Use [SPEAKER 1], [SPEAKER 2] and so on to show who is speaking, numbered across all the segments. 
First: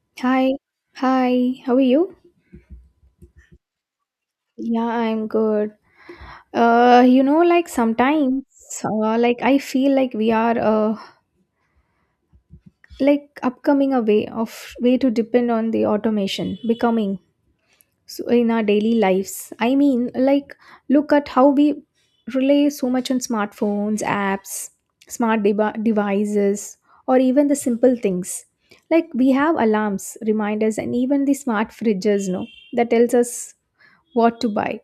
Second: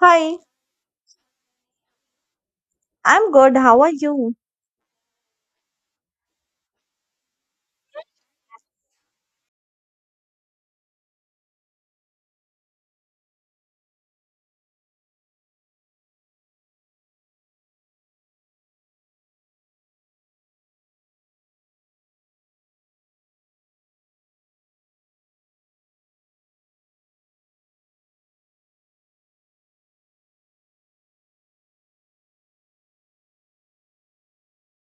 [SPEAKER 1] Hi,
[SPEAKER 2] Hi, hi, how are you?
[SPEAKER 1] I'm good. How are you?
[SPEAKER 2] Yeah, I'm good. You know, like sometimes, like I feel like we are like upcoming a way of way to depend on the automation becoming so in our daily lives. I mean, like look at how we rely so much on smartphones, apps, smart deba devices, or even the simple things. Like we have alarms, reminders, and even the smart fridges, no, that tells us what to buy.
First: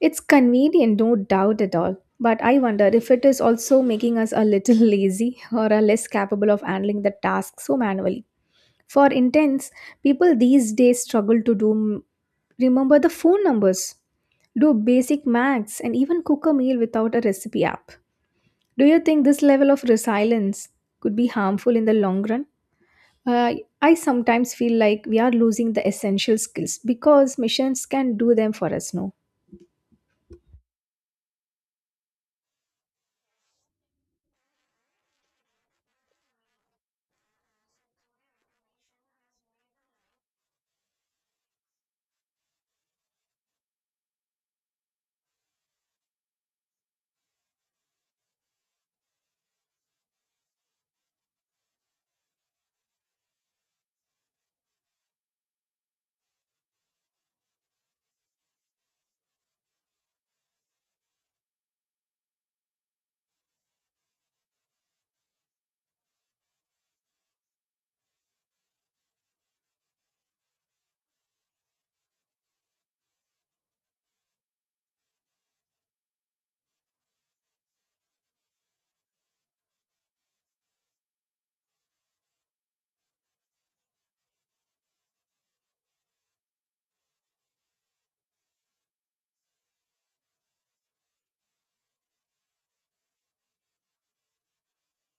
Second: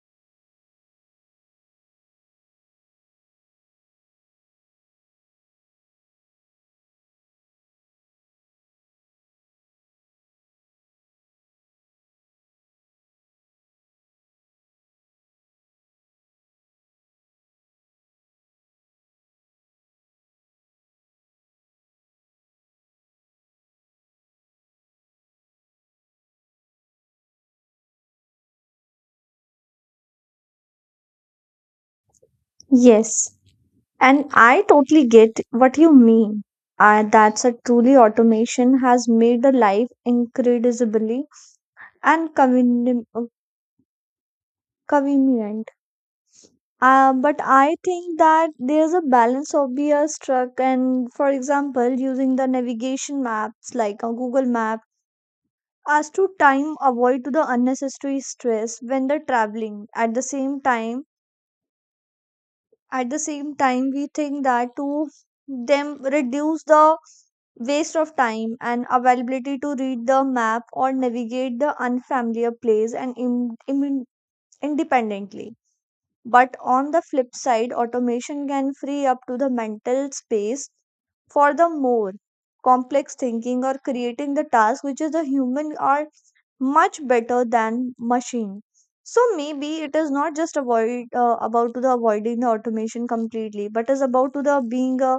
[SPEAKER 2] It's convenient, no doubt at all. But I wonder if it is also making us a little lazy or are less capable of handling the task so manually. For intense, people these days struggle to do remember the phone numbers, do basic maths, and even cook a meal without a recipe app. Do you think this level of resilience could be harmful in the long run? Uh, I sometimes feel like we are losing the essential skills because machines can do them for us, no?
[SPEAKER 1] Yes, and I totally get what you mean. That's a truly automation has made the life incredibly and convenient. But I think that there's a balance of be struck and for example using the navigation maps like a Google map as to time avoid to the unnecessary stress when they're traveling at the same time at the same time we think that to them reduce the waste of time and availability to read the map or navigate the unfamiliar place and independently, but on the flip side, automation can free up to the mental space for the more complex thinking or creating the task which is the human are much better than machine. So maybe it is not just avoid about to the avoiding the automation completely, but is about to the being a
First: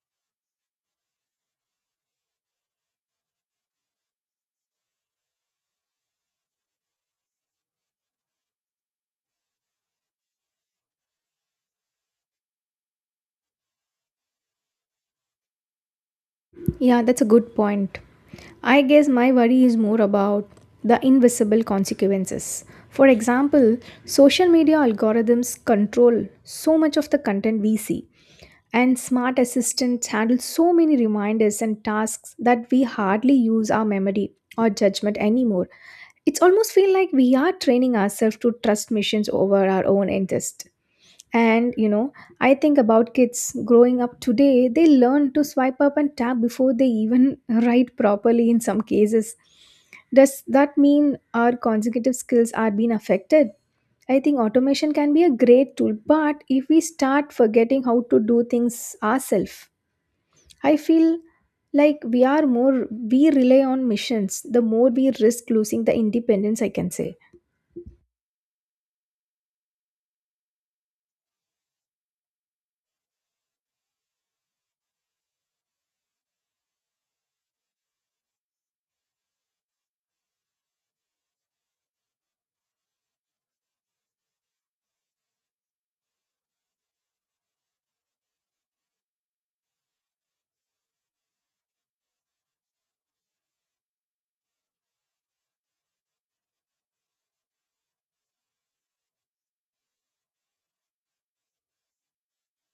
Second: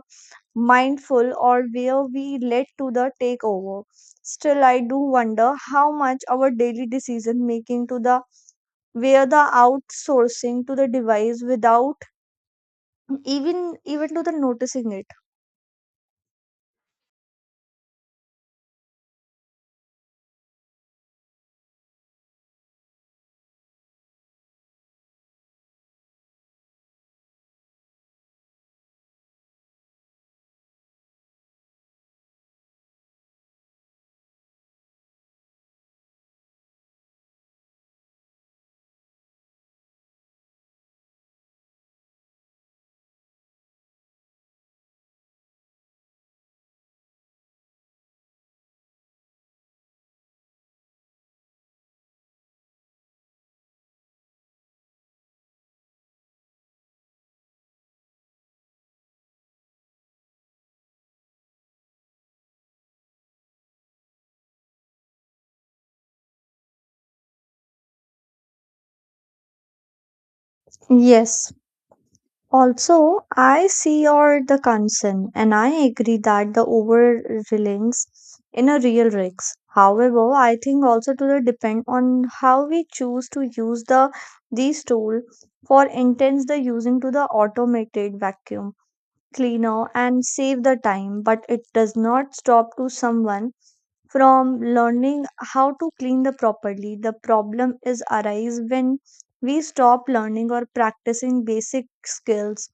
[SPEAKER 1] mindful or where we let to the take over. Still, I do wonder how much our daily decision making to the where the outsourcing to the device without even to the noticing it.
[SPEAKER 2] Yeah, that's a good point. I guess my worry is more about the invisible consequences. For example, social media algorithms control so much of the content we see, and smart assistants handle so many reminders and tasks that we hardly use our memory or judgment anymore. It's almost feel like we are training ourselves to trust machines over our own interest. And you know, I think about kids growing up today, they learn to swipe up and tap before they even write properly in some cases. Does that mean our consecutive skills are being affected? I think automation can be a great tool, but if we start forgetting how to do things ourselves, I feel like we are more, we rely on missions, the more we risk losing the independence, I can say.
[SPEAKER 1] Yes, also I see your the concern and I agree that the over reliance in a real rigs, however I think also to the depend on how we choose to use the these tool. For intense the using to the automated vacuum cleaner and save the time, but it does not stop to someone from learning how to clean the properly. The problem is arise when we stop learning or practicing basic skills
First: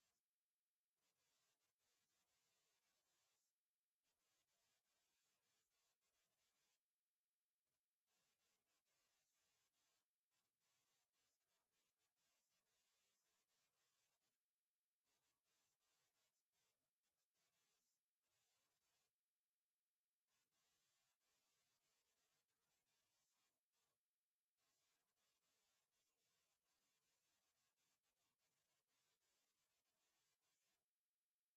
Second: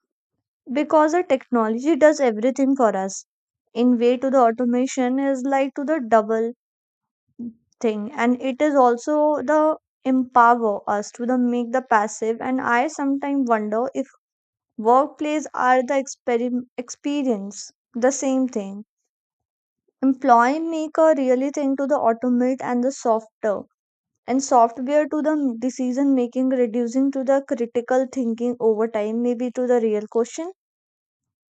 [SPEAKER 1] because the technology does everything for us. In way to the automation is like to the double thing, and it is also the empower us to the make the passive. And I sometimes wonder if workplace are the experience the same thing. Employee maker really thing to the automate and the softer and software to the decision making, reducing to the critical thinking over time. Maybe to the real question,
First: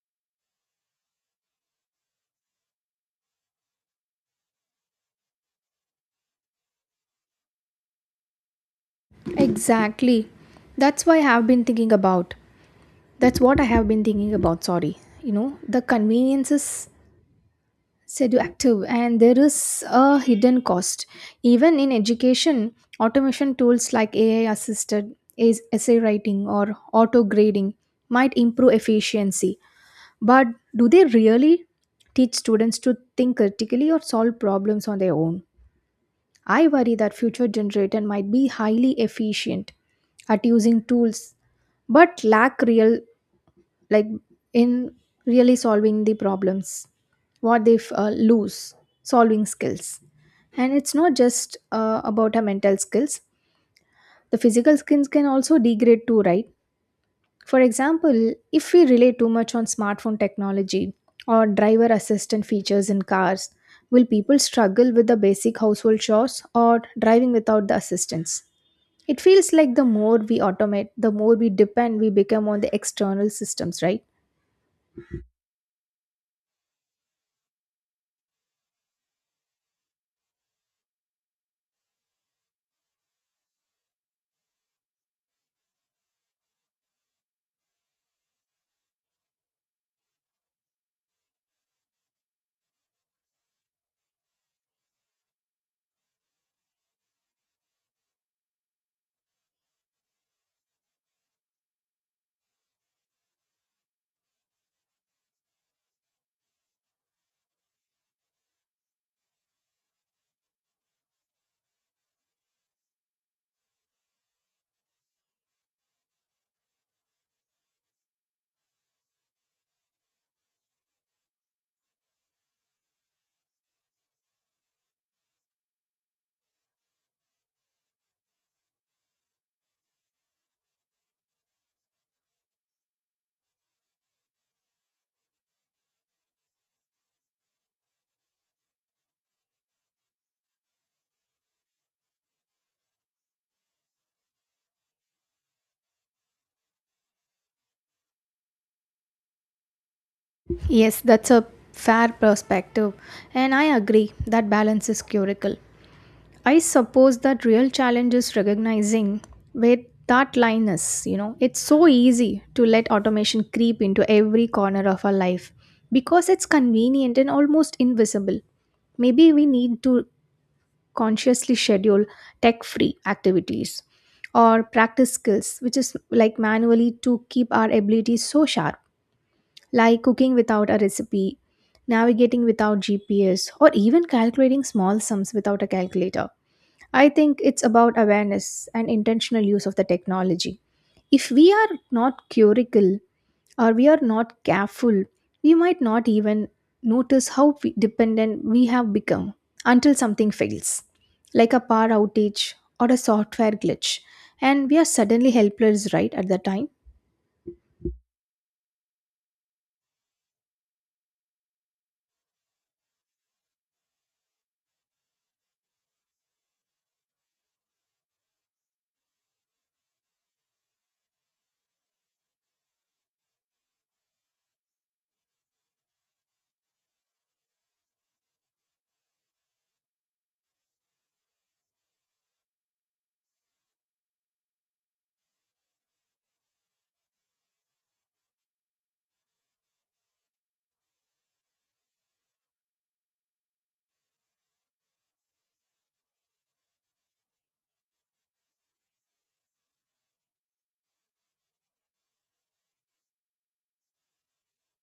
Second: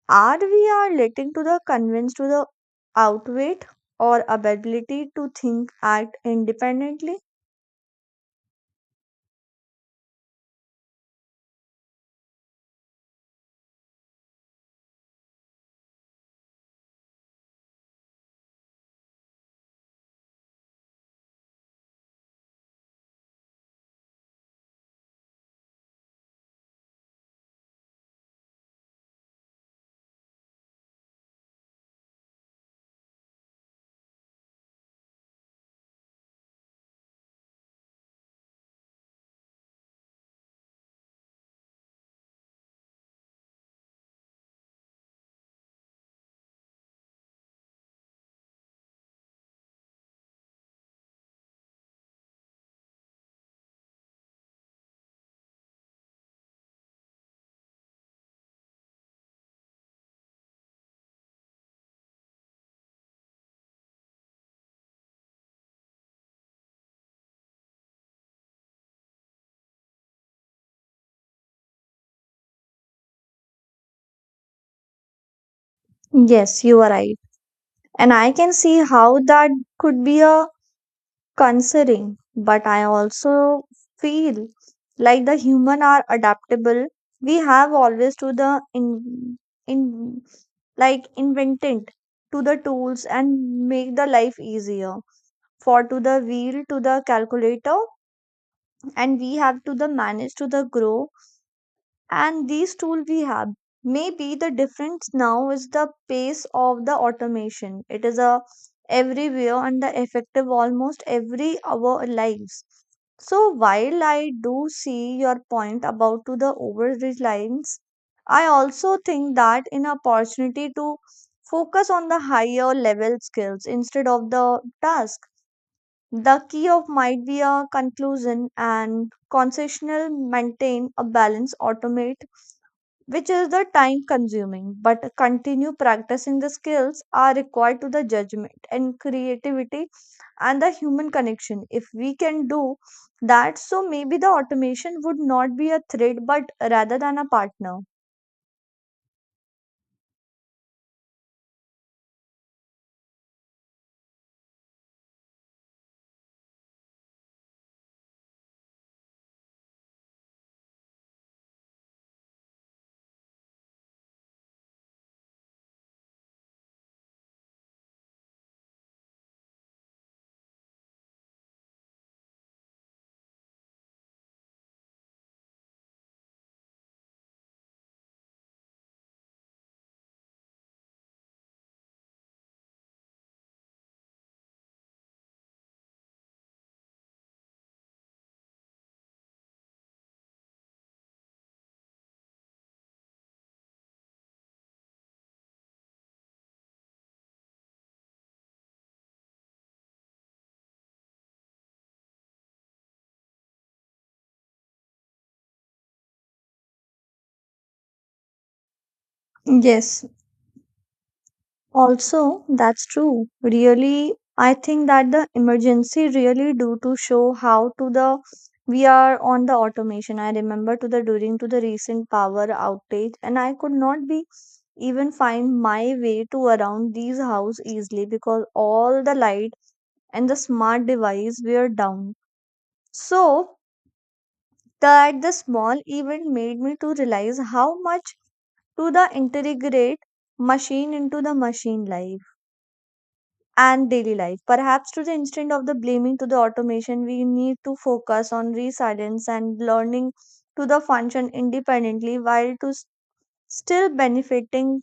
[SPEAKER 1] are we are letting to the convince to the outweigh or ability to think act independently?
[SPEAKER 2] Exactly. That's why I have been thinking about. That's what I have been thinking about, sorry. You know, the convenience is seductive and there is a hidden cost. Even in education, automation tools like AI assisted essay writing or auto grading might improve efficiency, but do they really teach students to think critically or solve problems on their own? I worry that future generation might be highly efficient at using tools but lack real, like, in really solving the problems what they lose solving skills. And it's not just about our mental skills, the physical skills can also degrade too, right? For example, if we rely too much on smartphone technology or driver assistant features in cars, will people struggle with the basic household chores or driving without the assistance? It feels like the more we automate, the more we depend, we become on the external systems, right?
[SPEAKER 1] Yes, you are right, and I can see how that could be a concerning, but I also feel like the human are adaptable. We have always to the in like invented to the tools and make the life easier. For to the wheel to the calculator, and we have to the manage to the grow, and these tools we have. Maybe the difference now is the pace of the automation. It is a everywhere and the effective almost every our lives. So while I do see your point about to the over reliance, I also think that an opportunity to focus on the higher level skills instead of the task. The key of might be a conclusion and concessional maintain a balance automate, which is the time consuming, but continue practicing the skills are required to the judgment and creativity and the human connection. If we can do that, so maybe the automation would not be a threat, but rather than a partner.
[SPEAKER 2] Yes, that's a fair perspective, and I agree that balance is curical. I suppose that real challenge is recognizing where that line is. You know, it's so easy to let automation creep into every corner of our life because it's convenient and almost invisible. Maybe we need to consciously schedule tech free activities or practice skills, which is like manually to keep our abilities so sharp, like cooking without a recipe, navigating without GPS, or even calculating small sums without a calculator. I think it's about awareness and intentional use of the technology. If we are not curical or we are not careful, we might not even notice how we- dependent we have become until something fails, like a power outage or a software glitch, and we are suddenly helpless right at the time.
[SPEAKER 1] Yes, also, that's true. Really, I think that the emergency really do to show how to the we are on the automation. I remember to the during to the recent power outage, and I could not be even find my way to around these house easily because all the light and the smart device were down. So that the small event made me to realize how much to the integrate machine into the machine life and daily life. Perhaps to the instant of the blaming to the automation, we need to focus on resilience and learning to the function independently still benefiting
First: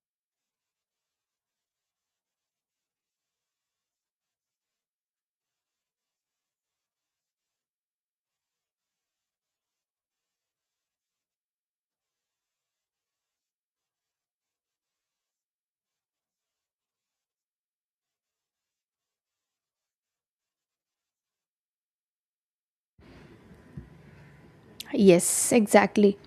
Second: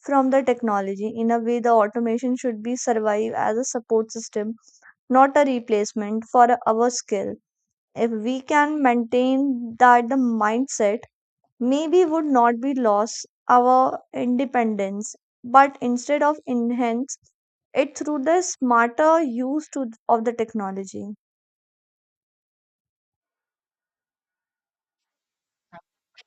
[SPEAKER 1] from the technology. In a way, the automation should be survive as a support system, not a replacement for our skill. If we can maintain that the mindset, maybe would not be lost our independence, but instead of enhance it through the smarter use of the technology.
[SPEAKER 2] Yes, exactly.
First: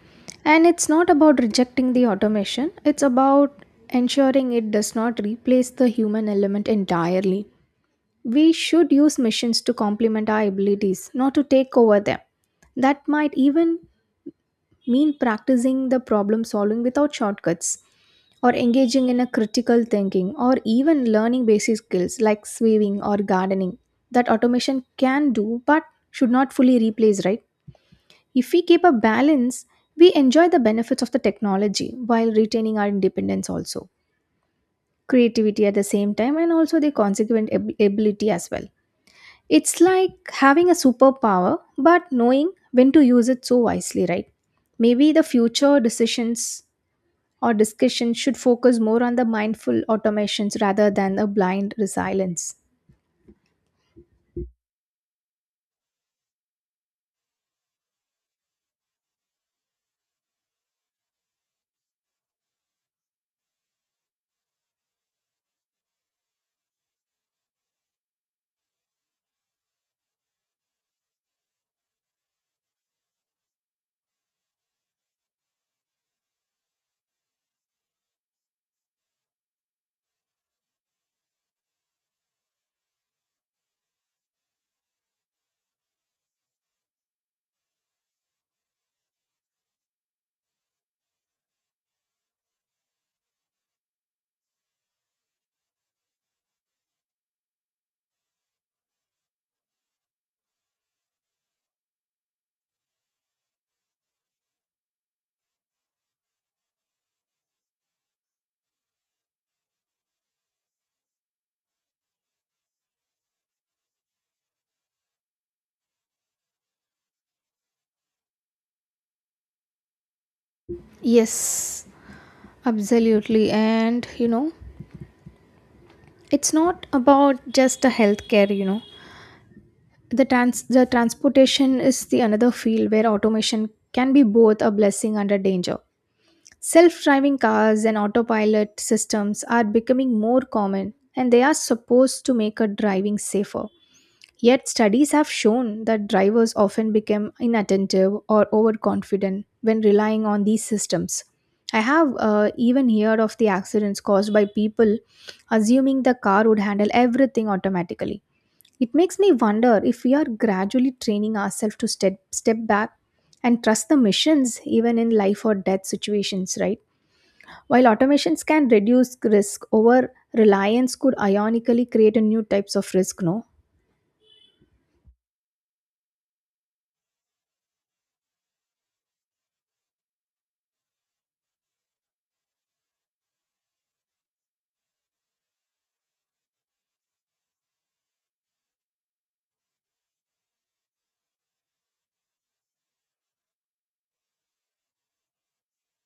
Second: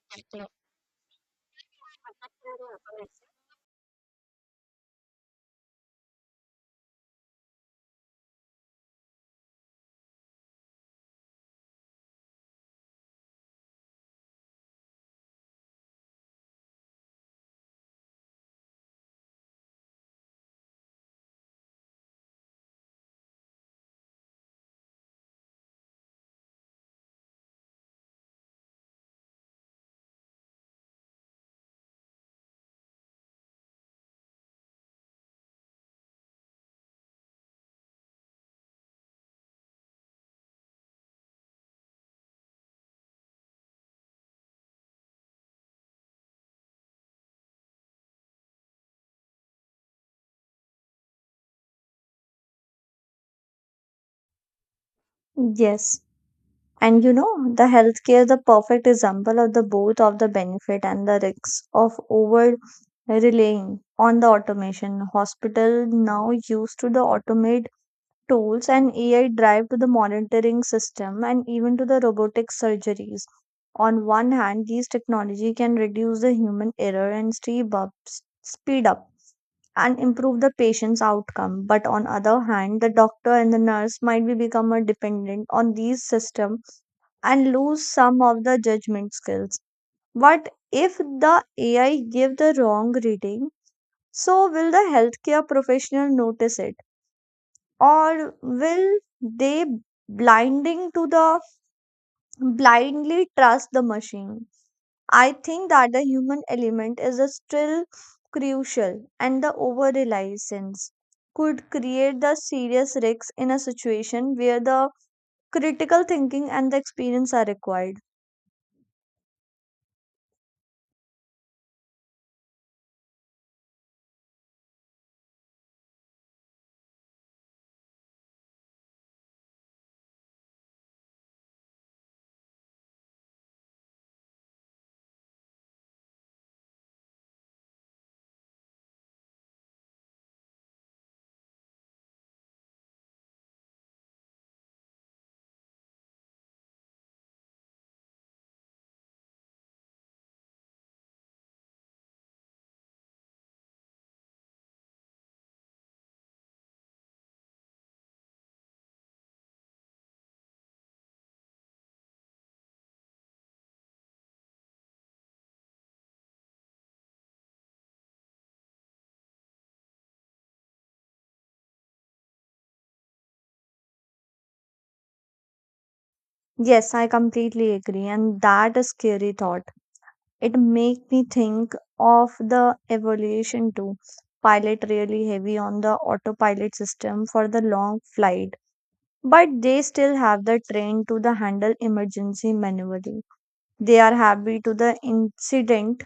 [SPEAKER 2] And it's not about rejecting the automation, it's about ensuring it does not replace the human element entirely. We should use machines to complement our abilities, not to take over them. That might even mean practicing the problem solving without shortcuts or engaging in a critical thinking or even learning basic skills like sewing or gardening that automation can do but should not fully replace, right? If we keep a balance, we enjoy the benefits of the technology while retaining our independence, also creativity at the same time and also the consequent ab- ability as well. It's like having a superpower but knowing when to use it so wisely, right? Maybe the future decisions, our discussion should focus more on the mindful automations rather than a blind resilience.
[SPEAKER 1] Yes. And you know, the healthcare is the perfect example of the both of the benefit and the risks of over relying on the automation. Hospital now used to the automate tools and AI drive to the monitoring system and even to the robotic surgeries. On one hand, these technology can reduce the human error and speed up and improve the patient's outcome. But on other hand, the doctor and the nurse might be become a dependent on these systems and lose some of the judgment skills. What if the AI give the wrong reading? So will the healthcare professional notice it? Or will they blinding to the blindly trust the machine? I think that the human element is a still crucial, and the over reliance could create the serious risks in a situation where the critical thinking and the experience are required.
[SPEAKER 2] Yes, absolutely. And you know, it's not about just the healthcare, you know. The transportation is the another field where automation can be both a blessing and a danger. Self-driving cars and autopilot systems are becoming more common and they are supposed to make a driving safer. Yet, studies have shown that drivers often become inattentive or overconfident when relying on these systems. I have even heard of the accidents caused by people assuming the car would handle everything automatically. It makes me wonder if we are gradually training ourselves to step back and trust the missions even in life or death situations, right? While automations can reduce risk, over reliance could ironically create a new types of risk, no?
[SPEAKER 1] Yes, I completely agree, and that is scary thought. It make me think of the evolution too. Pilot really heavy on the autopilot system for the long flight, but they still have the train to the handle emergency manually. They are happy to the incident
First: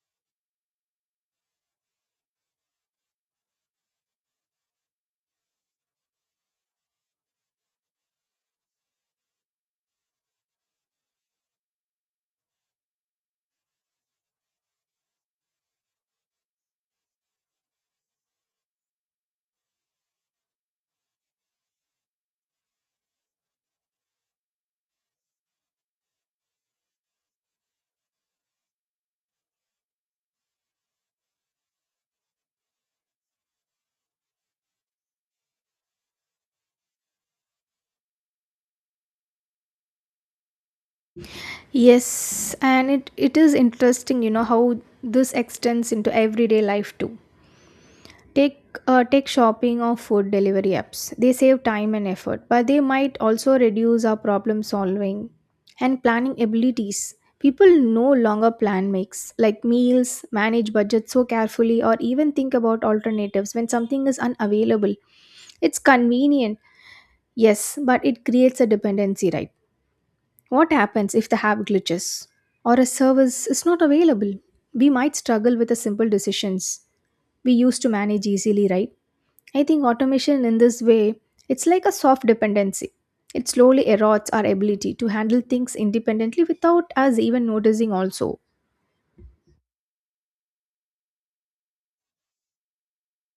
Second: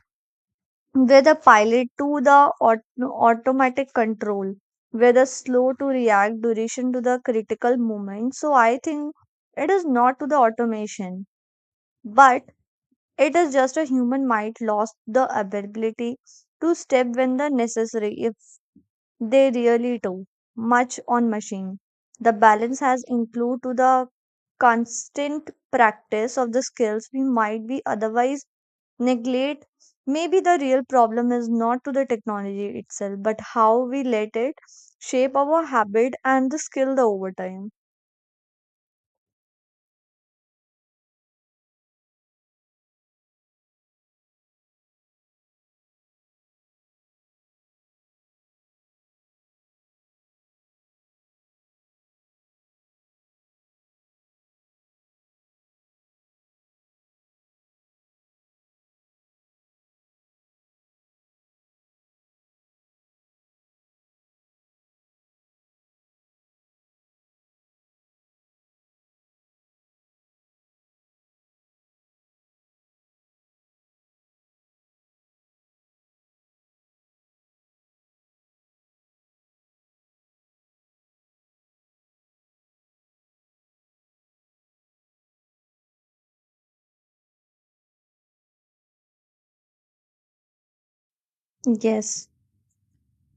[SPEAKER 1] where the pilot to the automatic control where the slow to react duration to the critical moment. So I think it is not to the automation, but it is just a human might lost the ability to step when the necessary if they really do much on machine. The balance has include to the constant practice of the skills we might be otherwise neglect. Maybe the real problem is not to the technology itself, but how we let it shape our habit and the skill over time.
[SPEAKER 2] Yes, and it is interesting, you know, how this extends into everyday life too. Take take shopping or food delivery apps. They save time and effort, but they might also reduce our problem solving and planning abilities. People no longer plan makes like meals, manage budget so carefully, or even think about alternatives when something is unavailable. It's convenient, yes, but it creates a dependency, right? What happens if the app glitches or a service is not available? We might struggle with the simple decisions we used to manage easily, right? I think automation in this way, it's like a soft dependency. It slowly erodes our ability to handle things independently without us even noticing also.
[SPEAKER 1] Yes.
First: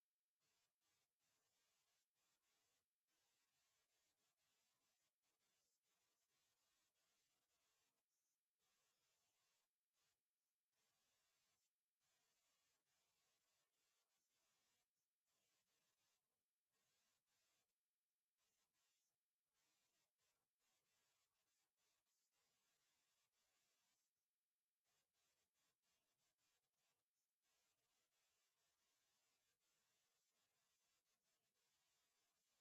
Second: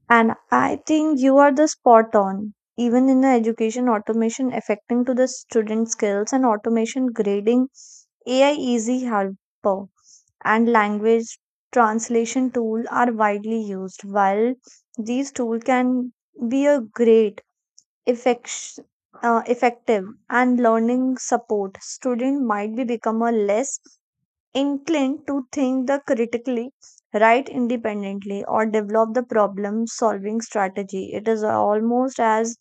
[SPEAKER 1] And I think you are the spot on. Even in the education automation affecting to the student skills and automation grading, AI easy helper and language translation tool are widely used. While these tools can be a effect, effective and learning support, student might be become a less inclined to think the critically, write independently, or develop the problem solving strategy. It is almost as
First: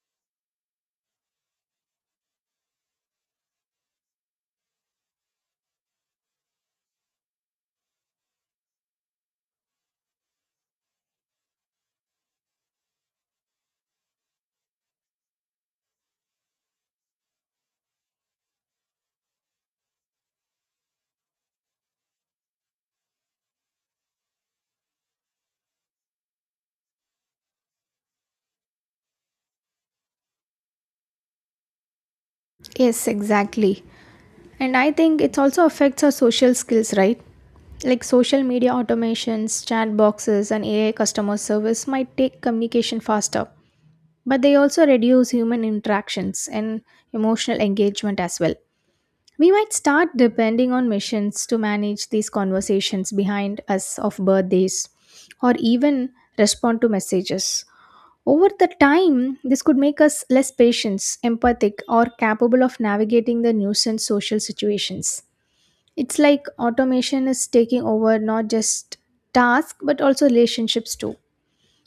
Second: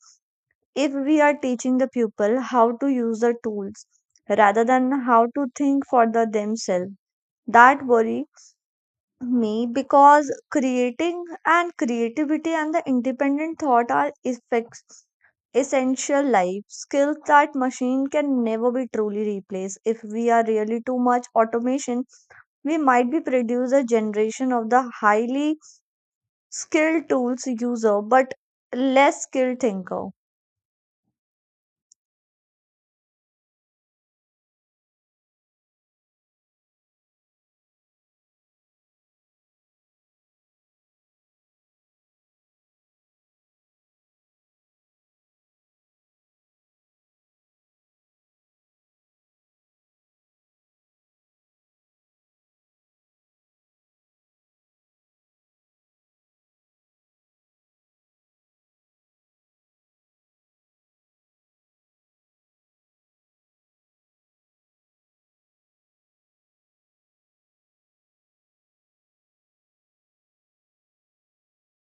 [SPEAKER 1] if we are teaching the pupil how to use the tools rather than how to think for the themselves. That worry me because creating and creativity and the independent thought are effects essential life skills that machine can never be truly replaced. If we are really too much automation, we might be produce a generation of the highly skilled tools user, but less skilled thinker.
[SPEAKER 2] Yes, exactly. And I think it also affects our social skills, right? Like social media automations, chat boxes, and AI customer service might take communication faster, but they also reduce human interactions and emotional engagement as well. We might start depending on machines to manage these conversations behind us of birthdays or even respond to messages. Over the time, this could make us less patient, empathic, or capable of navigating the nuisance social situations. It's like automation is taking over not just tasks but also relationships too.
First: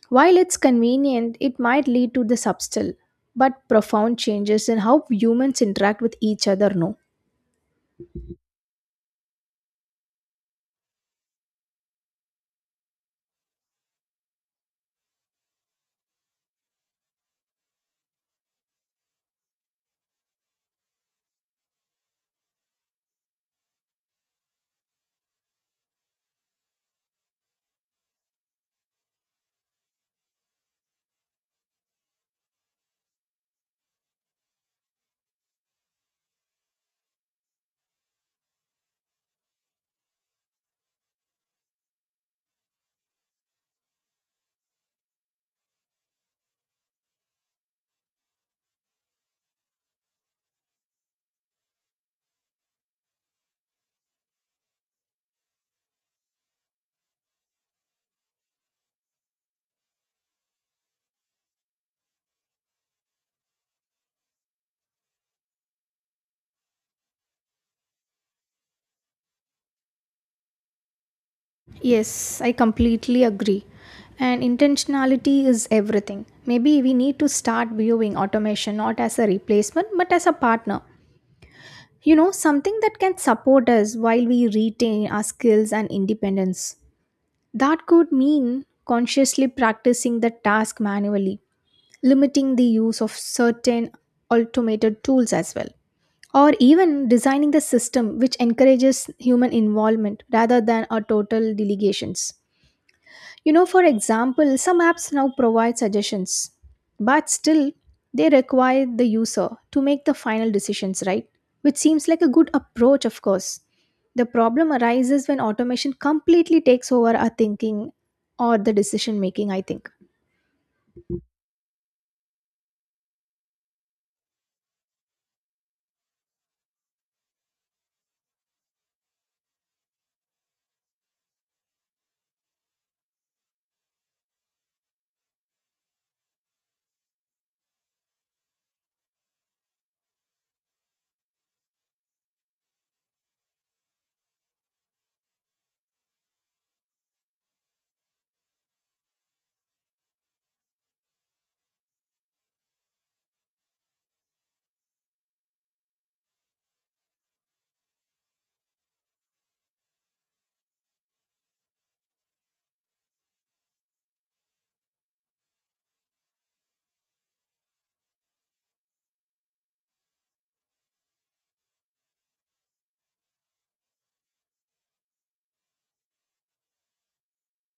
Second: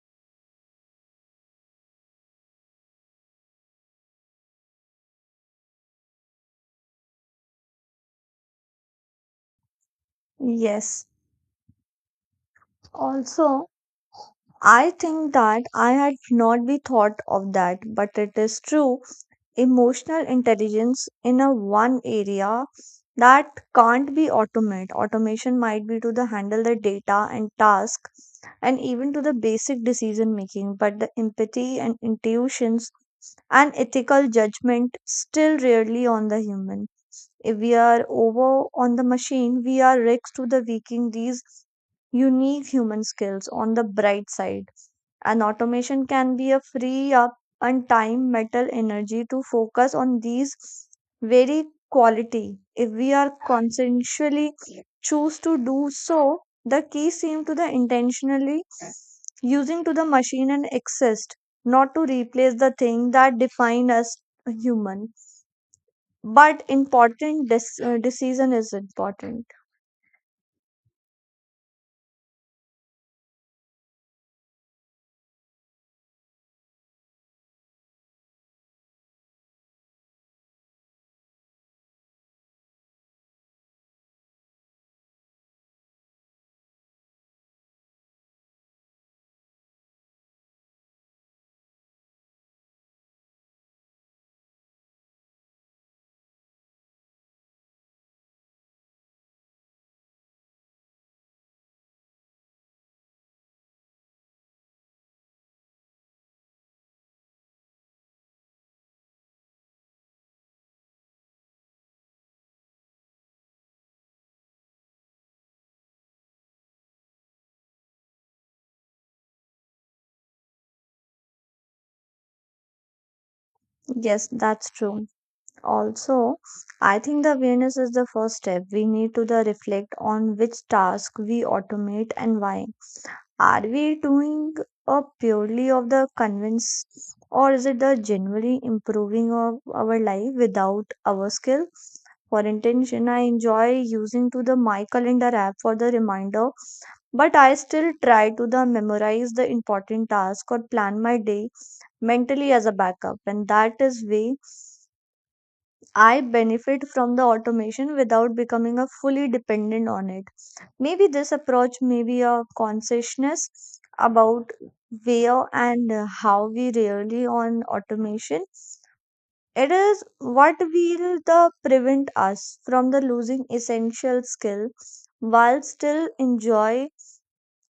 [SPEAKER 2] While it's convenient, it might lead to the subtle but profound changes in how humans interact with each other. No.
[SPEAKER 1] Yes. Also, I think that I had not be thought of that, but it is true. Emotional intelligence in a one area that can't be automate automation might be to the handle the data and task and even to the basic decision making, but the empathy and intuitions and ethical judgment still rarely on the human. If we are over on the machine, we are risk to the weakening these unique human skills. On the bright side, and automation can be a free up and time metal energy to focus on these very quality if we are conscientiously choose to do so. The key seem to the intentionally using to the machine and exist, not to replace the thing that define us human, but important decision is important.
[SPEAKER 2] Yes, I completely agree. And intentionality is everything. Maybe we need to start viewing automation not as a replacement but as a partner. You know, something that can support us while we retain our skills and independence. That could mean consciously practicing the task manually, limiting the use of certain automated tools as well, or even designing the system which encourages human involvement rather than a total delegations. You know, for example, some apps now provide suggestions, but still they require the user to make the final decisions, right? Which seems like a good approach. Of course, the problem arises when automation completely takes over our thinking or the decision making, I think.
[SPEAKER 1] Yes, that's true. Also, I think the awareness is the first step. We need to the reflect on which task we automate and why. Are we doing a purely of the convince, or is it the genuinely improving of our life without our skill? For intention, I enjoy using to the my calendar app for the reminder, but I still try to the memorize the important task or plan my day mentally as a backup, and that is way I benefit from the automation without becoming a fully dependent on it. Maybe this approach may be a consciousness about where and how we really on automation. It is what will the prevent us from the losing essential skill while still enjoy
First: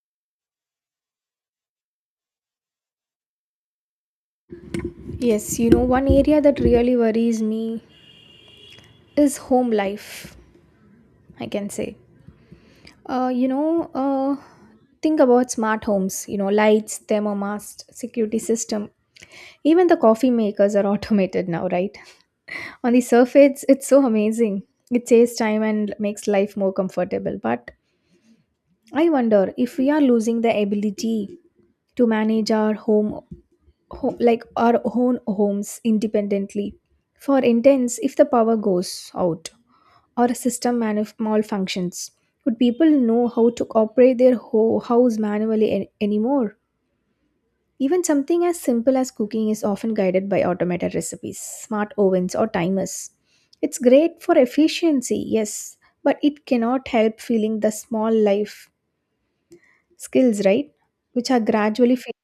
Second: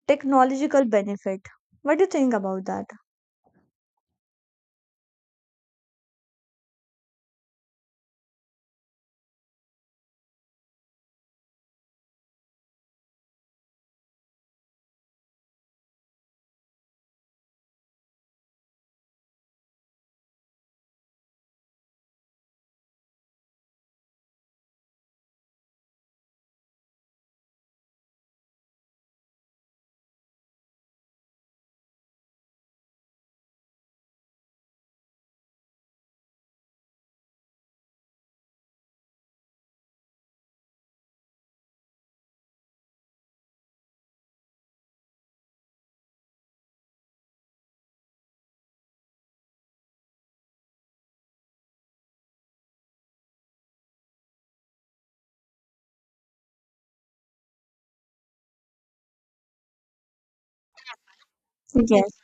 [SPEAKER 1] technological benefit. What do you think about that?
[SPEAKER 2] Yes, you know, one area that really worries me is home life, I can say. You know, think about smart homes, you know, lights, thermomast, security system. Even the coffee makers are automated now, right? On the surface, it's so amazing. It saves time and makes life more comfortable. But I wonder if we are losing the ability to manage our home, ho- like our own homes independently. For instance, if the power goes out or a system manuf- malfunctions. Would people know how to operate their ho- house manually an- anymore? Even something as simple as cooking is often guided by automated recipes, smart ovens, or timers. It's great for efficiency, yes, but it cannot help feeling the small life skills, right? Which are gradually
[SPEAKER 1] Yes.
[SPEAKER 2] fading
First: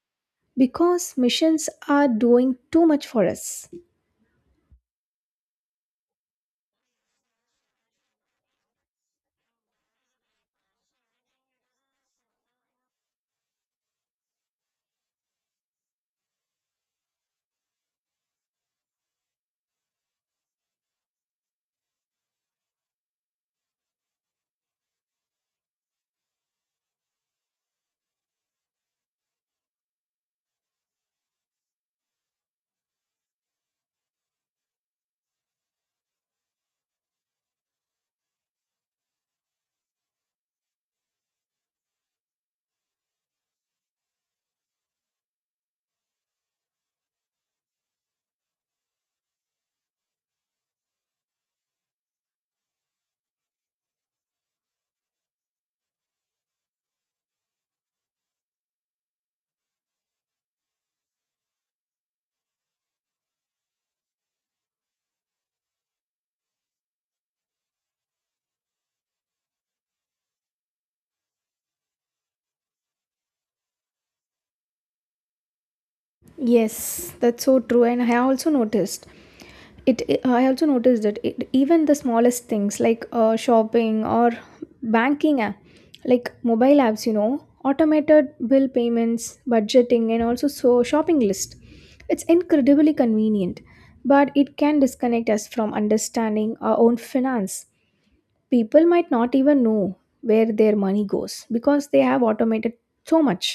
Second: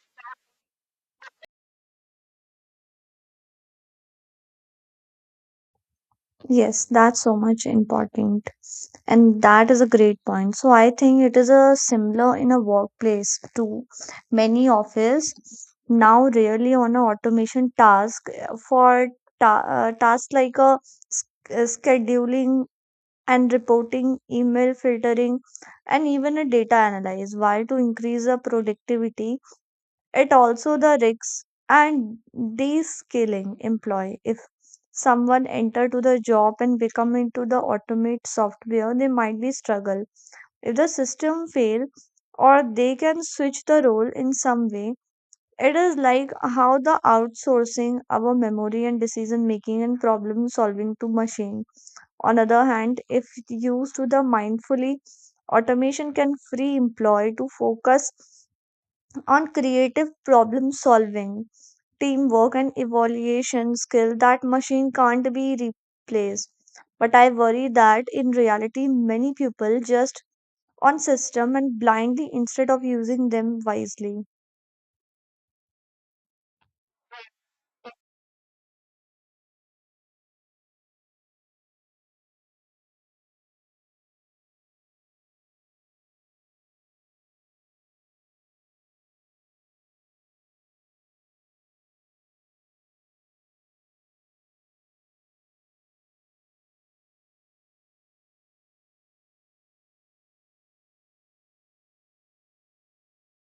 [SPEAKER 2] because machines are doing too much for us.
[SPEAKER 1] Yes, that's so much important. And that is a great point, so I think it is a similar in a workplace to many office now really on a automation task, for tasks like a scheduling and reporting email filtering and even a data analyze while to increase the productivity. It also the risks and de-skilling employee. If someone enter to the job and become into the automate software, they might be struggle. If the system fail or they can switch the role in some way, it is like how the outsourcing our memory and decision making and problem solving to machine. On other hand, if used to the mindfully, automation can free employee to focus on creative problem solving teamwork and evaluation skill that machine can't be replaced, but I worry that in reality many people just on system and blindly instead of using them wisely.
[SPEAKER 2] Yes, that's so true. And I also noticed I also noticed that it, even the smallest things like shopping or banking app, like mobile apps, you know, automated bill payments, budgeting, and also so shopping list. It's incredibly convenient, but it can disconnect us from understanding our own finance. People might not even know where their money goes because they have automated so much.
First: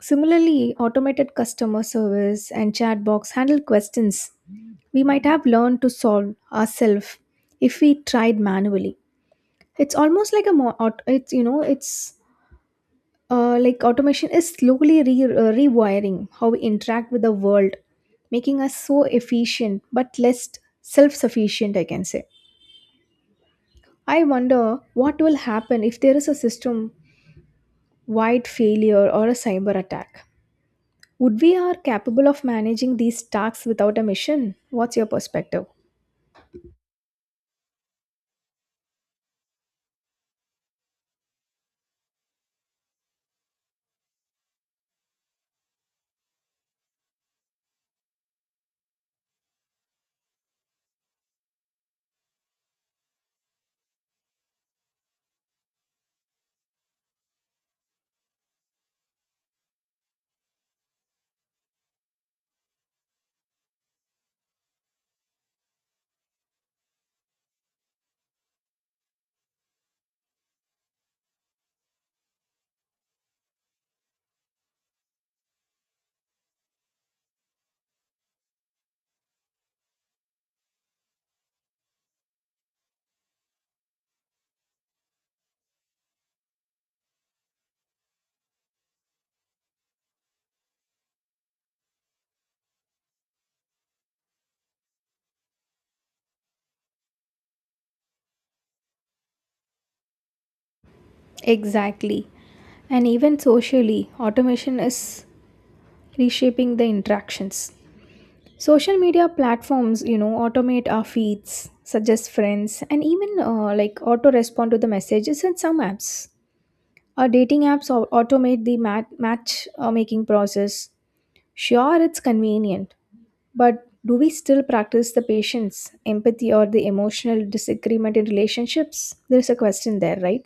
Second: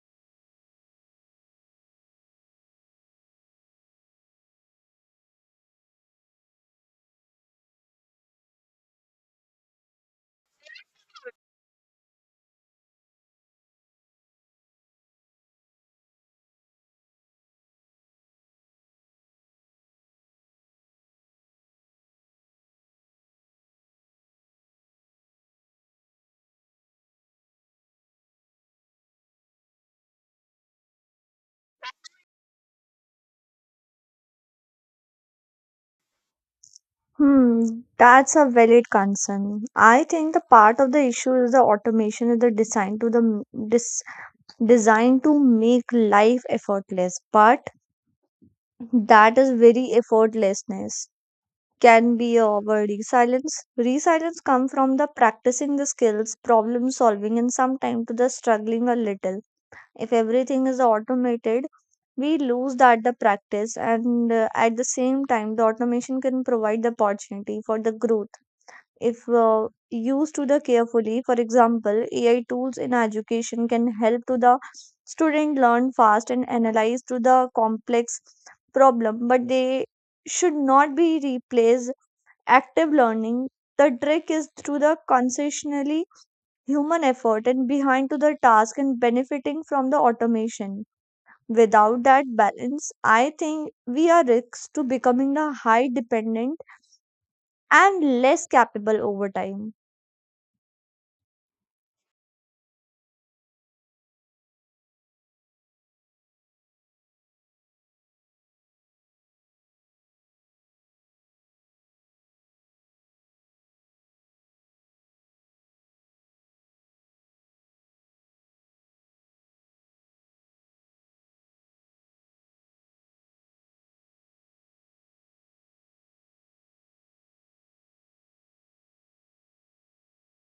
[SPEAKER 2] Similarly, automated customer service and chat box handle questions we might have learned to solve ourselves if we tried manually. It's almost like a more, it's you know it's like automation is slowly rewiring how we interact with the world, making us so efficient but less self-sufficient, I can say. I wonder what will happen if there is a system wide failure or a cyber attack. Would we are capable of managing these tasks without a mission? What's your perspective?
[SPEAKER 1] Hmm, that's a valid concern. I think the part of the issue is the automation is the design to the designed to make life effortless, but that is very effortlessness can be avoiding silence. Resilience come from the practicing the skills, problem solving, and sometimes to the struggling a little. If everything is automated, we lose that the practice, and at the same time, the automation can provide the opportunity for the growth if used to the carefully. For example, AI tools in education can help to the student learn fast and analyze to the complex problem, but they should not be replaced active learning, the trick is through the consciously human effort and behind to the task and benefiting from the automation. Without that balance, I think we are risks to becoming the high dependent and less capable over time.
[SPEAKER 2] Exactly. And even socially, automation is reshaping the interactions. Social media platforms, you know, automate our feeds, suggest friends, and even like auto respond to the messages in some apps. Our dating apps automate the match making process. Sure, it's convenient, but do we still practice the patience, empathy, or the emotional disagreement in relationships? There's a question there, right?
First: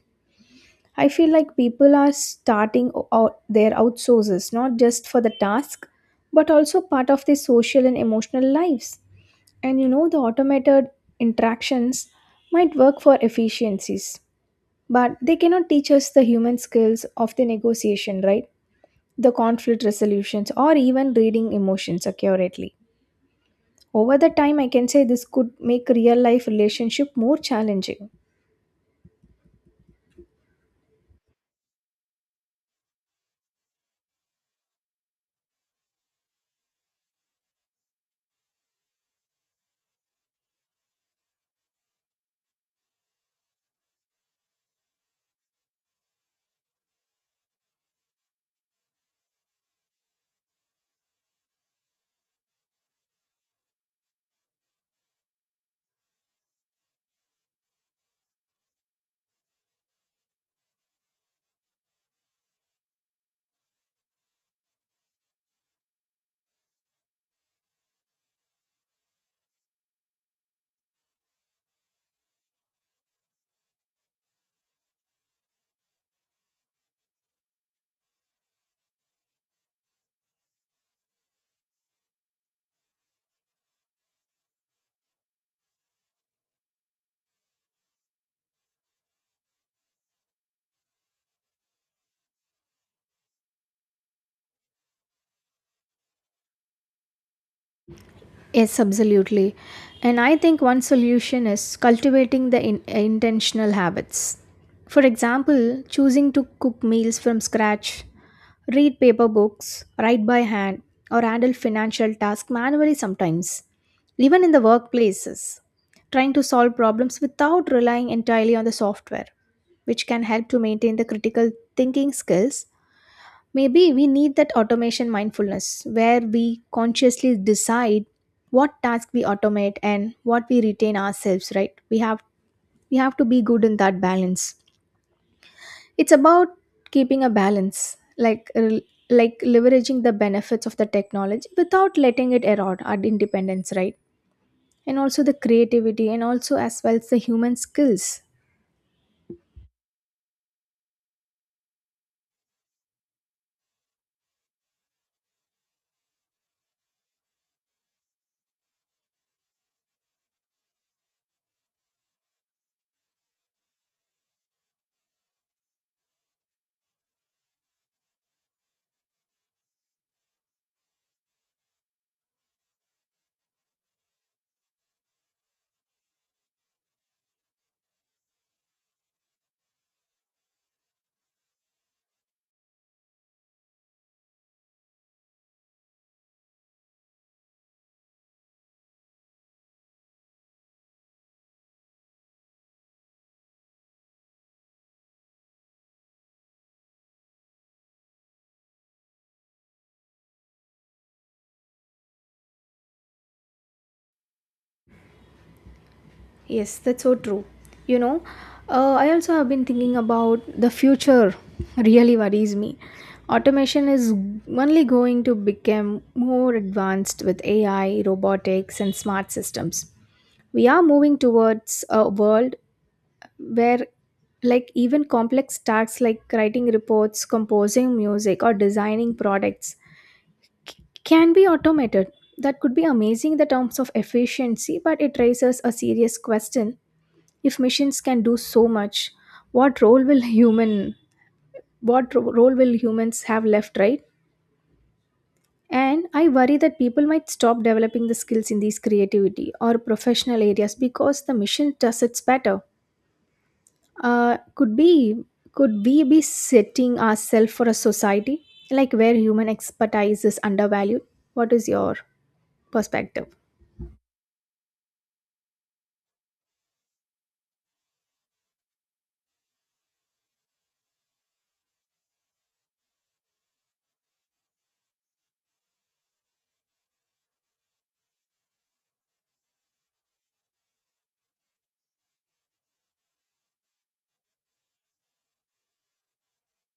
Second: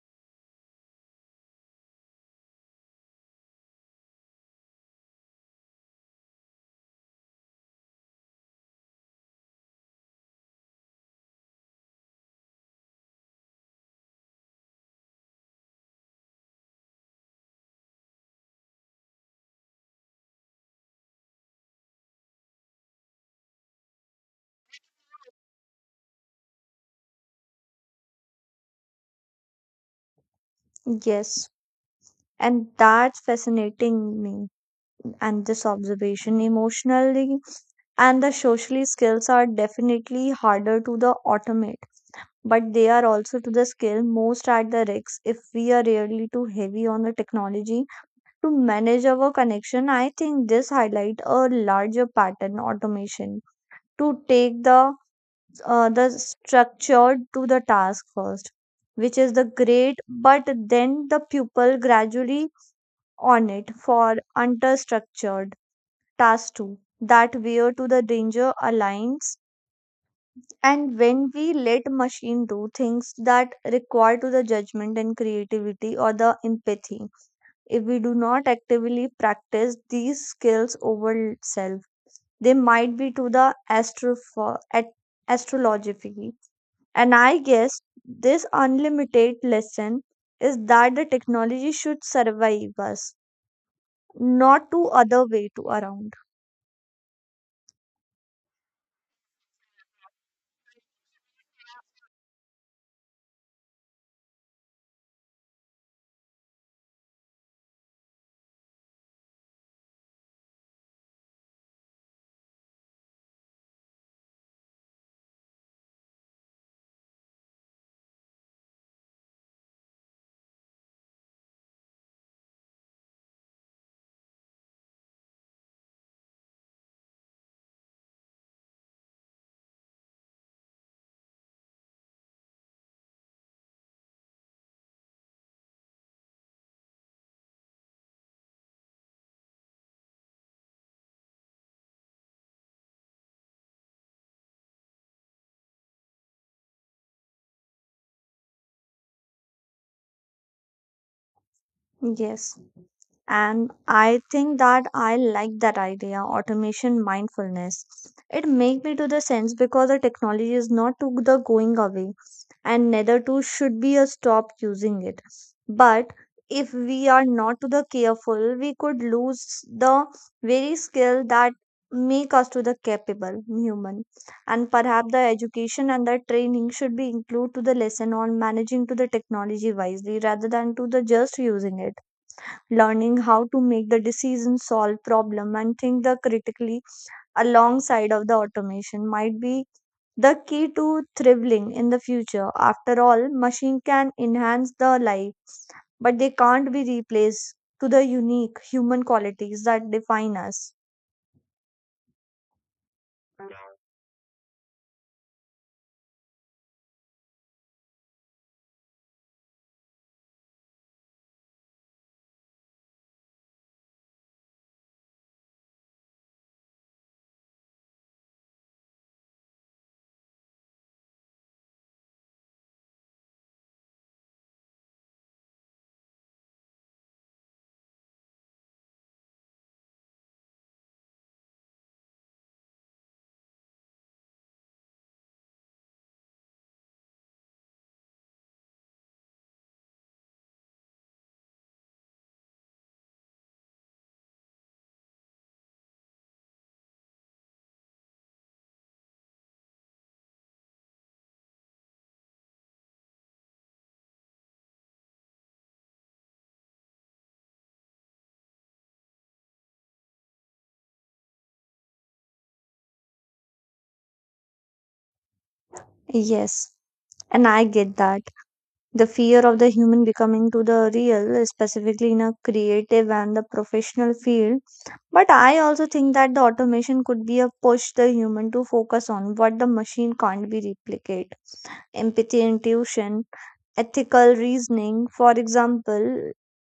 [SPEAKER 2] I feel like people are starting out their outsources not just for the task but also part of their social and emotional lives. And you know, the automated interactions might work for efficiencies, but they cannot teach us the human skills of the negotiation, right? The conflict resolutions or even reading emotions accurately. Over the time, I can say this could make real life relationship more challenging.
[SPEAKER 1] Yes. And that's fascinating me and this observation emotionally and the socially skills are definitely harder to the automate, but they are also to the skill most at the risk if we are really too heavy on the technology to manage our connection. I think this highlight a larger pattern automation to take the structure to the task first, which is the great, but then the pupil gradually on it for understructured task too. That where to the danger aligns. And when we let machine do things that require to the judgment and creativity or the empathy, if we do not actively practice these skills over self, they might be to the astrology. And I guess this unlimited lesson is that the technology should survive us, not to other way to around.
[SPEAKER 2] Yes, absolutely. And I think one solution is cultivating the intentional habits. For example, choosing to cook meals from scratch, read paper books, write by hand, or handle financial tasks manually sometimes. Even in the workplaces, trying to solve problems without relying entirely on the software, which can help to maintain the critical thinking skills. Maybe we need that automation mindfulness where we consciously decide what task we automate and what we retain ourselves, right? We have to be good in that balance. It's about keeping a balance, like leveraging the benefits of the technology without letting it erode our independence, right? And also the creativity and also as well as the human skills.
[SPEAKER 1] Yes. And I think that I like that idea, automation mindfulness. It make me to the sense because the technology is not to the going away, and neither to should be a stop using it. But if we are not to the careful, we could lose the very skill that make us to the capable human. And perhaps the education and the training should be include to the lesson on managing to the technology wisely rather than to the just using it, learning how to make the decision solve problem and think the critically alongside of the automation might be the key to thriving in the future. After all, machine can enhance the life, but they can't be replaced to the unique human qualities that define us.
[SPEAKER 2] Yes, that's so true. You know, I also have been thinking about the future, really worries me. Automation is only going to become more advanced with AI, robotics, and smart systems. We are moving towards a world where, like, even complex tasks like writing reports, composing music, or designing products c- can be automated. That could be amazing in the terms of efficiency, but it raises a serious question. If machines can do so much, what role will role will humans have left, right? And I worry that people might stop developing the skills in these creativity or professional areas because the machine does its better. Uh, could be could we be setting ourselves for a society like where human expertise is undervalued? What is your perspective?
[SPEAKER 1] Yes, and I get that the fear of the human becoming to the real, specifically in a creative and the professional field. But I also think that the automation could be a push the human to focus on what the machine can't be replicate. Empathy, intuition, ethical reasoning. For example,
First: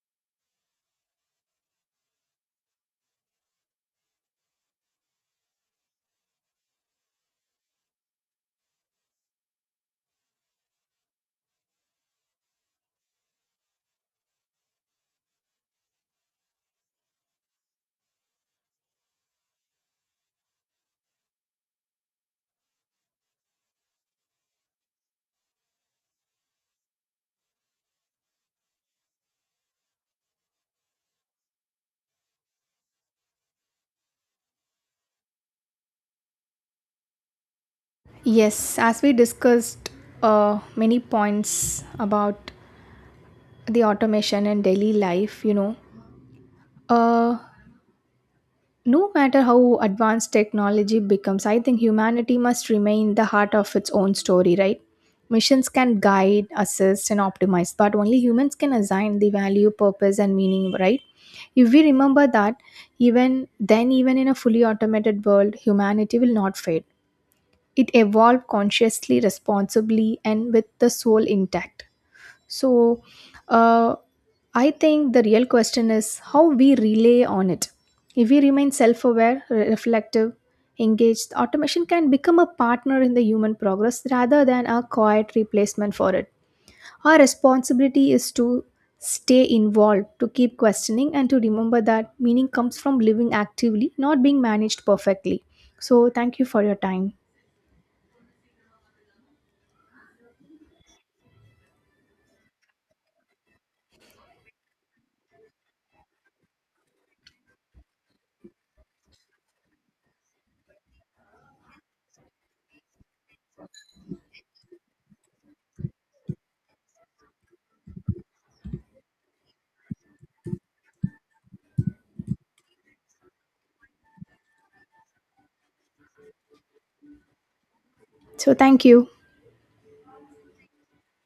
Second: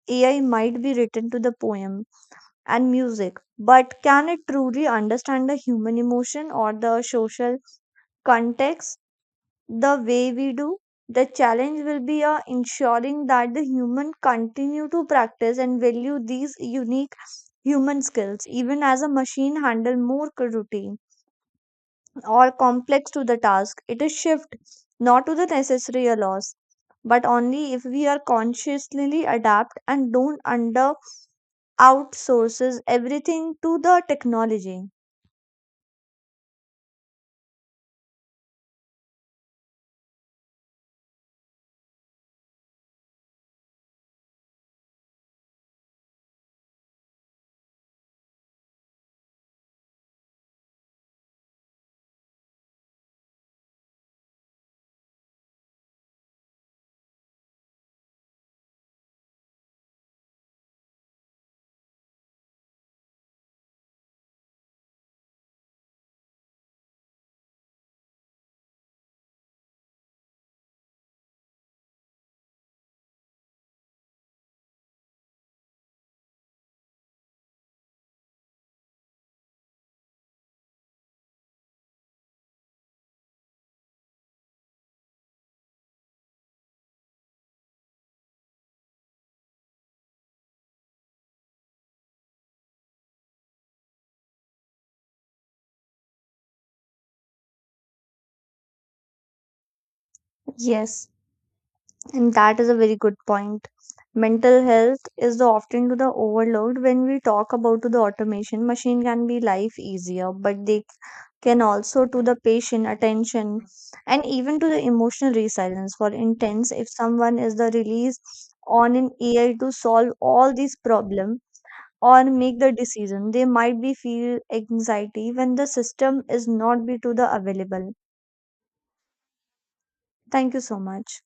[SPEAKER 1] AI might be written to the poem and music, but can it truly understand the human emotion or the social context the way we do? The challenge will be ensuring that the human continue to practice and value these unique human skills, even as a machine, handle more routine or complex to the task. It is shift not to the necessary a loss, but only if we are consciously adapt and don't under outsources everything to the technology.
[SPEAKER 2] Yes, as we discussed many points about the automation in daily life, you know, Uh, no matter how advanced technology becomes, I think humanity must remain the heart of its own story, right? Missions can guide, assist, and optimize, but only humans can assign the value, purpose, and meaning, right? If we remember that, even then, even in a fully automated world, humanity will not fade. It evolved consciously, responsibly, and with the soul intact. So, uh, I think the real question is how we relay on it. If we remain self aware, reflective, engaged, automation can become a partner in the human progress rather than a quiet replacement for it. Our responsibility is to stay involved, to keep questioning, and to remember that meaning comes from living actively, not being managed perfectly. So, thank you for your time.
[SPEAKER 1] Yes, and that is a very good point. Mental health is the often to the overload when we talk about to the automation. Machine can be life easier, but they can also to the patient attention and even to the emotional resilience for intense if someone is the release on an AI to solve all these problem or make the decision, they might be feel anxiety when the system is not be to the available.
[SPEAKER 2] So, thank you.
[SPEAKER 1] Thank you so much.